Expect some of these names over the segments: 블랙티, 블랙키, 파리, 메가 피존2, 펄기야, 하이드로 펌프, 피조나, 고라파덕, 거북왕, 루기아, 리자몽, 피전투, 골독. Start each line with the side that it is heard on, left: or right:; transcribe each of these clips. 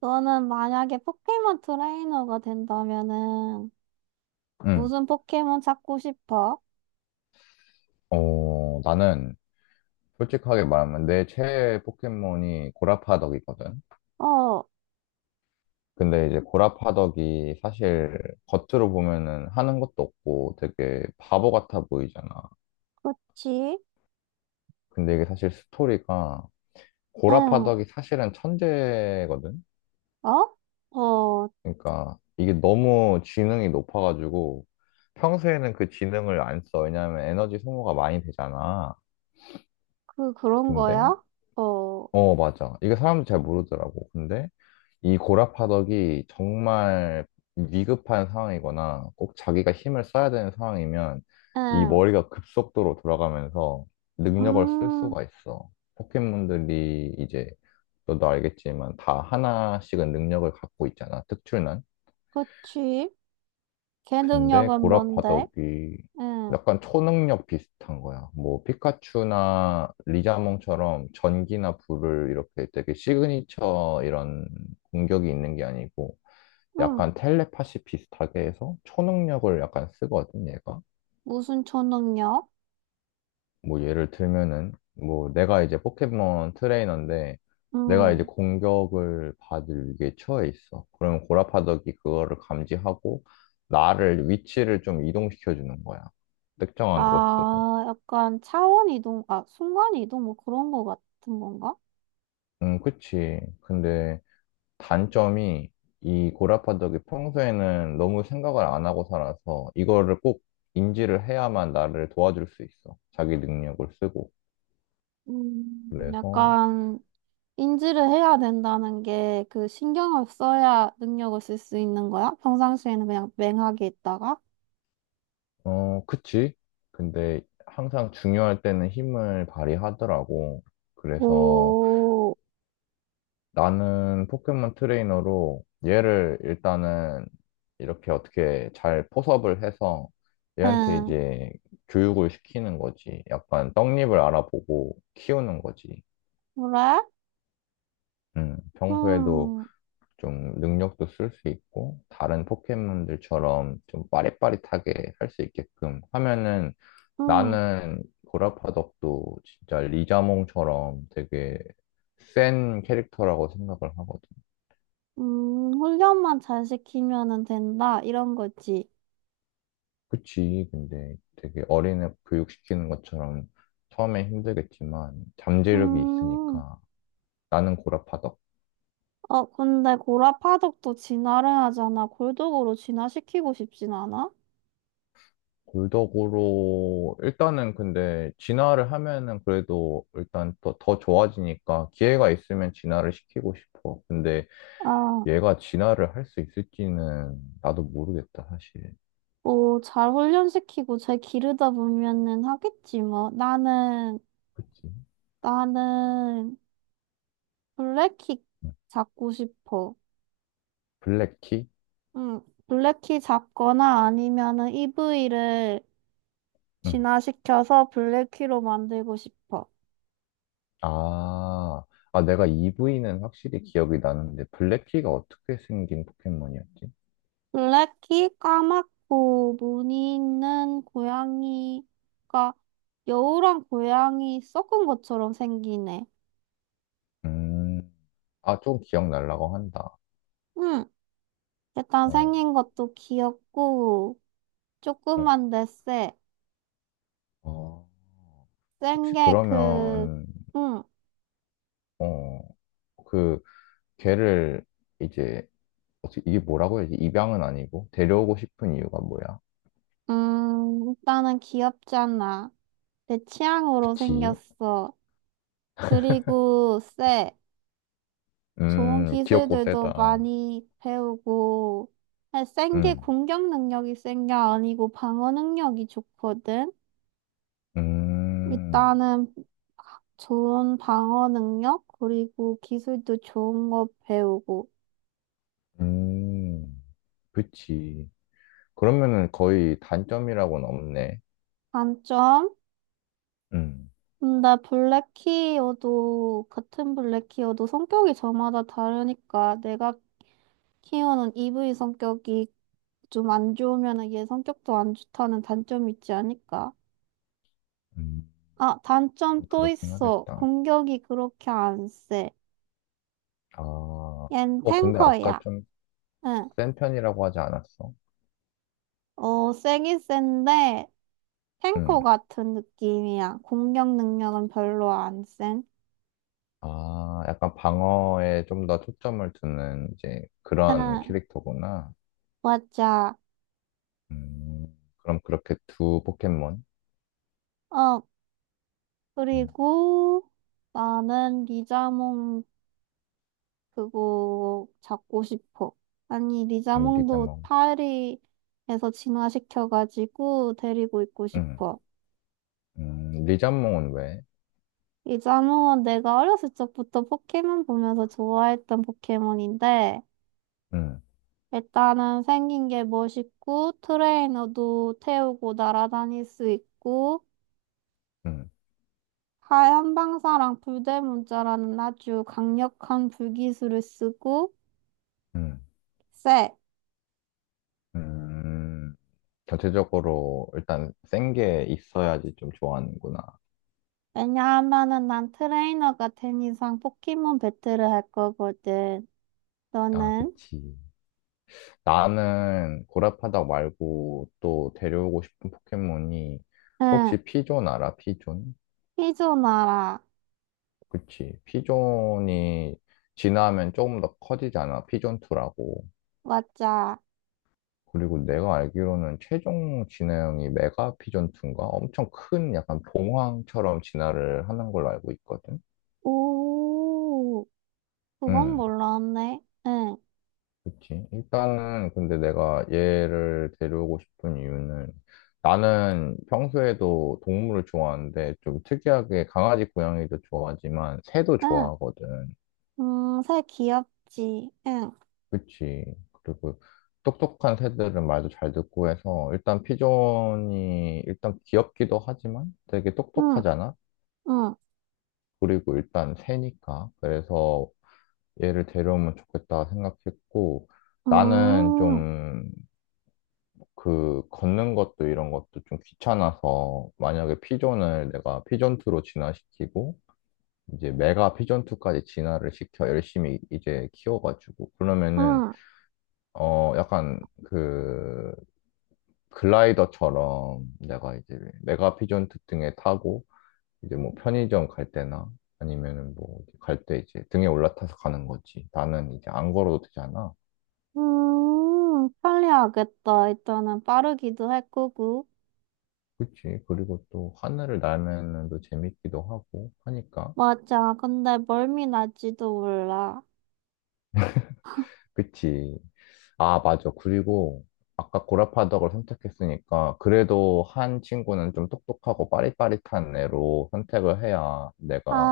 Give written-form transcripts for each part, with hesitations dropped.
right: 너는 만약에 포켓몬 트레이너가 된다면은
left: 응.
right: 무슨 포켓몬 찾고 싶어?
left: 나는 솔직하게 말하면 내 최애 포켓몬이 고라파덕이거든.
right: 어,
left: 근데 이제 고라파덕이 사실 겉으로 보면은 하는 것도 없고 되게 바보 같아 보이잖아.
right: 그치?
left: 근데 이게 사실 스토리가
right: 응.
left: 고라파덕이 사실은 천재거든.
right: 어? 어,
left: 그러니까 이게 너무 지능이 높아가지고 평소에는 그 지능을 안 써. 왜냐하면 에너지 소모가 많이 되잖아.
right: 그런
left: 근데
right: 거야? 어,
left: 어, 맞아. 이게 사람들 잘 모르더라고. 근데 이 고라파덕이 정말 위급한 상황이거나 꼭 자기가 힘을 써야 되는 상황이면 이
right: 응.
left: 머리가 급속도로 돌아가면서 능력을 쓸
right: 음,
left: 수가 있어. 포켓몬들이 이제 너도 알겠지만 다 하나씩은 능력을 갖고 있잖아. 특출난.
right: 그치? 걔
left: 근데
right: 능력은 뭔데?
left: 고라파덕이
right: 응,
left: 약간 초능력 비슷한 거야. 뭐 피카츄나 리자몽처럼 전기나 불을 이렇게 되게 시그니처 이런 공격이 있는 게 아니고
right: 응.
left: 약간 텔레파시 비슷하게 해서 초능력을 약간 쓰거든, 얘가.
right: 무슨 초능력?
left: 뭐 예를 들면은 뭐 내가 이제 포켓몬 트레이너인데 내가
right: 응.
left: 이제 공격을 받을 위기에 처해 있어. 그러면 고라파덕이 그거를 감지하고 나를 위치를 좀 이동시켜 주는 거야. 특정한 곳으로.
right: 아, 약간 차원 이동, 아, 순간 이동 뭐 그런 거 같은 건가?
left: 그치. 근데 단점이 이 고라파덕이 평소에는 너무 생각을 안 하고 살아서 이거를 꼭 인지를 해야만 나를 도와줄 수 있어. 자기 능력을 쓰고. 그래서
right: 약간 인지를 해야 된다는 게 그 신경을 써야 능력을 쓸 수 있는 거야? 평상시에는 그냥 맹하게 있다가?
left: 어, 그치. 근데 항상 중요할 때는 힘을 발휘하더라고. 그래서
right: 오,
left: 나는 포켓몬 트레이너로 얘를 일단은 이렇게 어떻게 잘 포섭을 해서 얘한테
right: 응,
left: 이제 교육을 시키는 거지. 약간 떡잎을 알아보고 키우는 거지.
right: 그래?
left: 평소에도
right: 음,
left: 좀 능력도 쓸 수 있고, 다른 포켓몬들처럼 좀 빠릿빠릿하게 할 수 있게끔 하면은
right: 음,
left: 나는 고라파덕도 진짜 리자몽처럼 되게 센 캐릭터라고 생각을 하거든.
right: 훈련만 잘 시키면은 된다. 이런 거지.
left: 그치, 근데 되게 어린애 교육시키는 것처럼 처음에 힘들겠지만 잠재력이
right: 음,
left: 있으니까 나는 고라파덕?
right: 어, 근데 고라 파덕도 진화를 하잖아. 골독으로 진화시키고 싶진 않아?
left: 골덕으로 일단은 근데 진화를 하면은 그래도 일단 더 좋아지니까 기회가 있으면 진화를 시키고 싶어. 근데
right: 아,
left: 얘가 진화를 할 수 있을지는 나도 모르겠다, 사실.
right: 오, 잘 훈련시키고 잘 기르다 보면은 하겠지, 뭐. 나는,
left: 그치? 응.
right: 나는, 블랙키 잡고 싶어.
left: 블랙티?
right: 응, 블랙키 잡거나 아니면은 이브이를
left: 응.
right: 진화시켜서 블랙키로 만들고 싶어.
left: 아, 아, 내가 이브이는 확실히 기억이 나는데, 블랙티가 어떻게 생긴 포켓몬이었지?
right: 블랙키 까맣고 무늬 있는 고양이가 여우랑 고양이 섞은 것처럼 생기네.
left: 음, 아, 좀 기억날라고 한다.
right: 응, 일단
left: 어,
right: 생긴 것도 귀엽고
left: 어,
right: 조그만데 쎄.
left: 어.
right: 센
left: 혹시
right: 게 그,
left: 그러면,
right: 응,
left: 어, 그, 걔를 이제, 어떻게, 이게 뭐라고 해야지? 입양은 아니고, 데려오고 싶은 이유가 뭐야?
right: 일단은 귀엽잖아. 내 취향으로
left: 그치?
right: 생겼어. 그리고 쎄. 좋은
left: 귀엽고
right: 기술들도
left: 세다.
right: 많이 배우고. 아니, 센 게
left: 음,
right: 공격 능력이 센 게 아니고 방어 능력이 좋거든.
left: 음,
right: 일단은 좋은 방어 능력, 그리고 기술도 좋은 거 배우고.
left: 음, 그치. 그러면은 거의 단점이라고는 없네.
right: 단점?
left: 음,
right: 근데 블랙키어도, 같은 블랙키어도 성격이 저마다 다르니까 내가 키오는 EV 성격이 좀 안 좋으면 얘 성격도 안 좋다는 단점이 있지 않을까?
left: 음,
right: 아, 단점 또
left: 그렇긴
right: 있어.
left: 하겠다.
right: 공격이 그렇게 안 세.
left: 아,
right: 얜
left: 어, 근데 아까
right: 탱커야.
left: 좀
right: 응.
left: 센 편이라고 하지 않았어?
right: 어, 세긴 센데, 탱커
left: 음,
right: 같은 느낌이야. 공격 능력은 별로 안 센.
left: 아, 약간 방어에 좀 더 초점을 두는 이제 그런
right: 응,
left: 캐릭터구나.
right: 맞아.
left: 그럼 그렇게 두 포켓몬?
right: 어,
left: 음,
right: 그리고 나는 리자몽 그거 잡고 싶어. 아니, 리자몽도
left: 리자몽.
right: 파리에서 진화시켜가지고 데리고 있고
left: 음,
right: 싶어.
left: 리자몽은 왜?
right: 리자몽은 내가 어렸을 적부터 포켓몬 보면서 좋아했던 포켓몬인데,
left: 음,
right: 일단은 생긴 게 멋있고, 트레이너도 태우고 날아다닐 수 있고,
left: 음,
right: 하얀 방사랑 불대문자라는 아주 강력한 불기술을 쓰고,
left: 음,
right: 쎄.
left: 음, 전체적으로 일단 센 게 있어야지 좀 좋아하는구나.
right: 왜냐하면은 난 트레이너가 된 이상 포켓몬 배틀을 할 거거든.
left: 아,
right: 너는?
left: 그치. 나는 고라파덕 말고 또 데려오고 싶은 포켓몬이
right: 응,
left: 혹시 피존 알아? 피존?
right: 피조나라.
left: 그치. 피존이 진화하면 조금 더 커지잖아. 피존2라고.
right: 맞아.
left: 그리고 내가 알기로는 최종 진화형이 메가 피존2인가? 엄청 큰 약간 봉황처럼 진화를 하는 걸로 알고 있거든.
right: 오, 그건
left: 응.
right: 몰랐네. 응,
left: 그치. 일단은 근데 내가 얘를 데려오고 싶은 이유는 나는 평소에도 동물을 좋아하는데 좀 특이하게 강아지, 고양이도 좋아하지만 새도
right: 응.
left: 좋아하거든.
right: 새 귀엽지. 응,
left: 그치. 그리고 똑똑한 새들은 말도 잘 듣고 해서 일단 피존이 일단 귀엽기도 하지만 되게
right: 응,
left: 똑똑하잖아.
right: 응.
left: 그리고 일단 새니까. 그래서 얘를 데려오면 좋겠다 생각했고 나는
right: 음,
left: 좀 그 걷는 것도 이런 것도 좀 귀찮아서 만약에 피존을 내가 피존2로 진화시키고 이제 메가 피존2까지 진화를 시켜 열심히 이제 키워가지고 그러면은
right: 응,
left: 어 약간 그 글라이더처럼 내가 이제 메가 피존2 등에 타고 이제 뭐 편의점 갈 때나 아니면은 뭐 갈 때 이제 등에 올라타서 가는 거지. 나는 이제 안 걸어도 되잖아.
right: 편리하겠다. 일단은 빠르기도 할 거고.
left: 그치. 그리고 또 하늘을 날면은 또 재밌기도 하고 하니까.
right: 맞아. 근데 멀미 날지도 몰라.
left: 그치. 아, 맞아. 그리고 아까 고라파덕을 선택했으니까 그래도 한 친구는 좀 똑똑하고 빠릿빠릿한 애로 선택을 해야 내가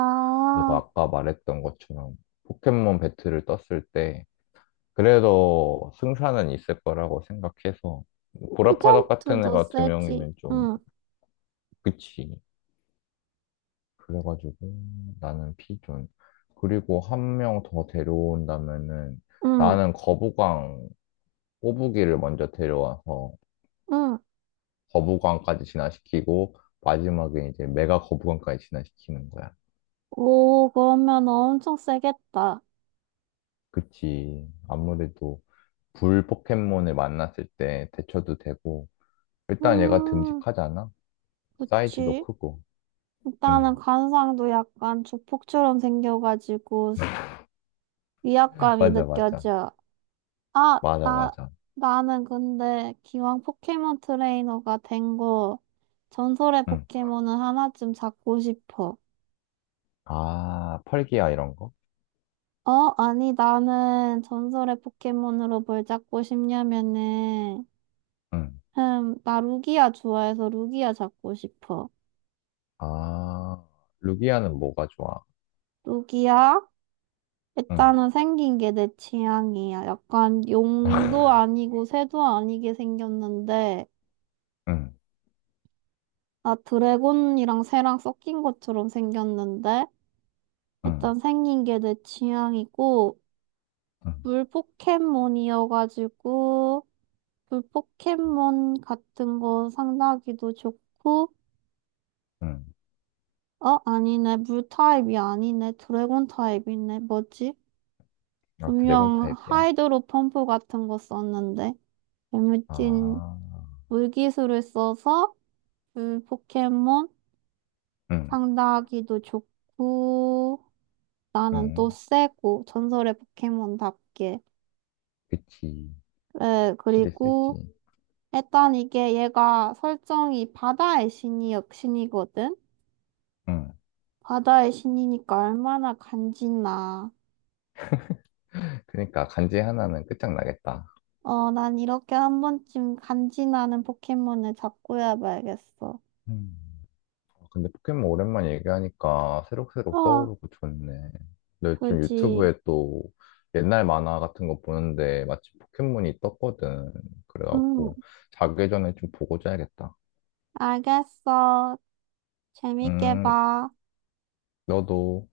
left: 너가 아까 말했던 것처럼 포켓몬 배틀을 떴을 때 그래도 승산은 있을 거라고 생각해서 고라파덕 같은
right: 피전투도
left: 애가 두
right: 세지.
left: 명이면 좀
right: 응.
left: 그치. 그래가지고 나는 피존. 그리고 한 명 더 데려온다면은
right: 응,
left: 나는 거북왕 꼬부기를 먼저 데려와서
right: 응.
left: 거부감까지 진화시키고 마지막에 이제 메가 거부감까지 진화시키는 거야.
right: 오, 그러면 엄청 세겠다.
left: 그치. 아무래도 불 포켓몬을 만났을 때 대처도 되고 일단 얘가
right: 음,
left: 듬직하잖아. 사이즈도
right: 그치.
left: 크고. 응.
right: 일단은 관상도 약간 조폭처럼 생겨가지고 위압감이
left: 맞아 맞아.
right: 느껴져. 아,
left: 맞아
right: 나,
left: 맞아.
right: 나는 근데 기왕 포켓몬 트레이너가 된 거, 전설의
left: 응.
right: 포켓몬은 하나쯤 잡고 싶어.
left: 아, 펄기야 이런 거?
right: 어? 아니, 나는 전설의 포켓몬으로 뭘 잡고 싶냐면은,
left: 응.
right: 흠, 나 루기아 좋아해서 루기아 잡고 싶어.
left: 아, 루기아는 뭐가 좋아?
right: 뚝이야?
left: 응.
right: 일단은 생긴 게 내 취향이야. 약간 용도 아니고 새도 아니게 생겼는데,
left: 응,
right: 아, 드래곤이랑 새랑 섞인 것처럼 생겼는데,
left: 응,
right: 일단 생긴 게 내 취향이고,
left: 응,
right: 물 포켓몬이어가지고, 물 포켓몬 같은 거 상다기도 좋고,
left: 응.
right: 어, 아니네. 물 타입이 아니네. 드래곤 타입이네. 뭐지?
left: 아, 드래곤
right: 분명
left: 타입이야?
right: 하이드로 펌프 같은 거 썼는데. 재밌진
left: 아,
right: 물기술을 써서 그 포켓몬
left: 응,
right: 상대하기도 좋고 나는
left: 응.
right: 또 세고 전설의 포켓몬답게.
left: 그치.
right: 그래.
left: 확실히
right: 그리고
left: 세지.
right: 일단 이게 얘가 설정이 바다의 신이 역신이거든.
left: 응.
right: 바다의 신이니까 얼마나 간지나.
left: 그러니까 간지 하나는 끝장나겠다.
right: 어, 난 이렇게 한 번쯤 간지나는 포켓몬을 잡고 해봐야겠어.
left: 음. 아, 근데 포켓몬 오랜만에 얘기하니까
right: 어.
left: 새록새록 떠오르고 좋네. 나 요즘
right: 그지.
left: 유튜브에 또 옛날 만화 같은 거 보는데 마침 포켓몬이 떴거든.
right: 응.
left: 그래갖고 자기 전에 좀 보고 자야겠다.
right: 알겠어. 재밌게
left: 음,
right: 봐.
left: 너도.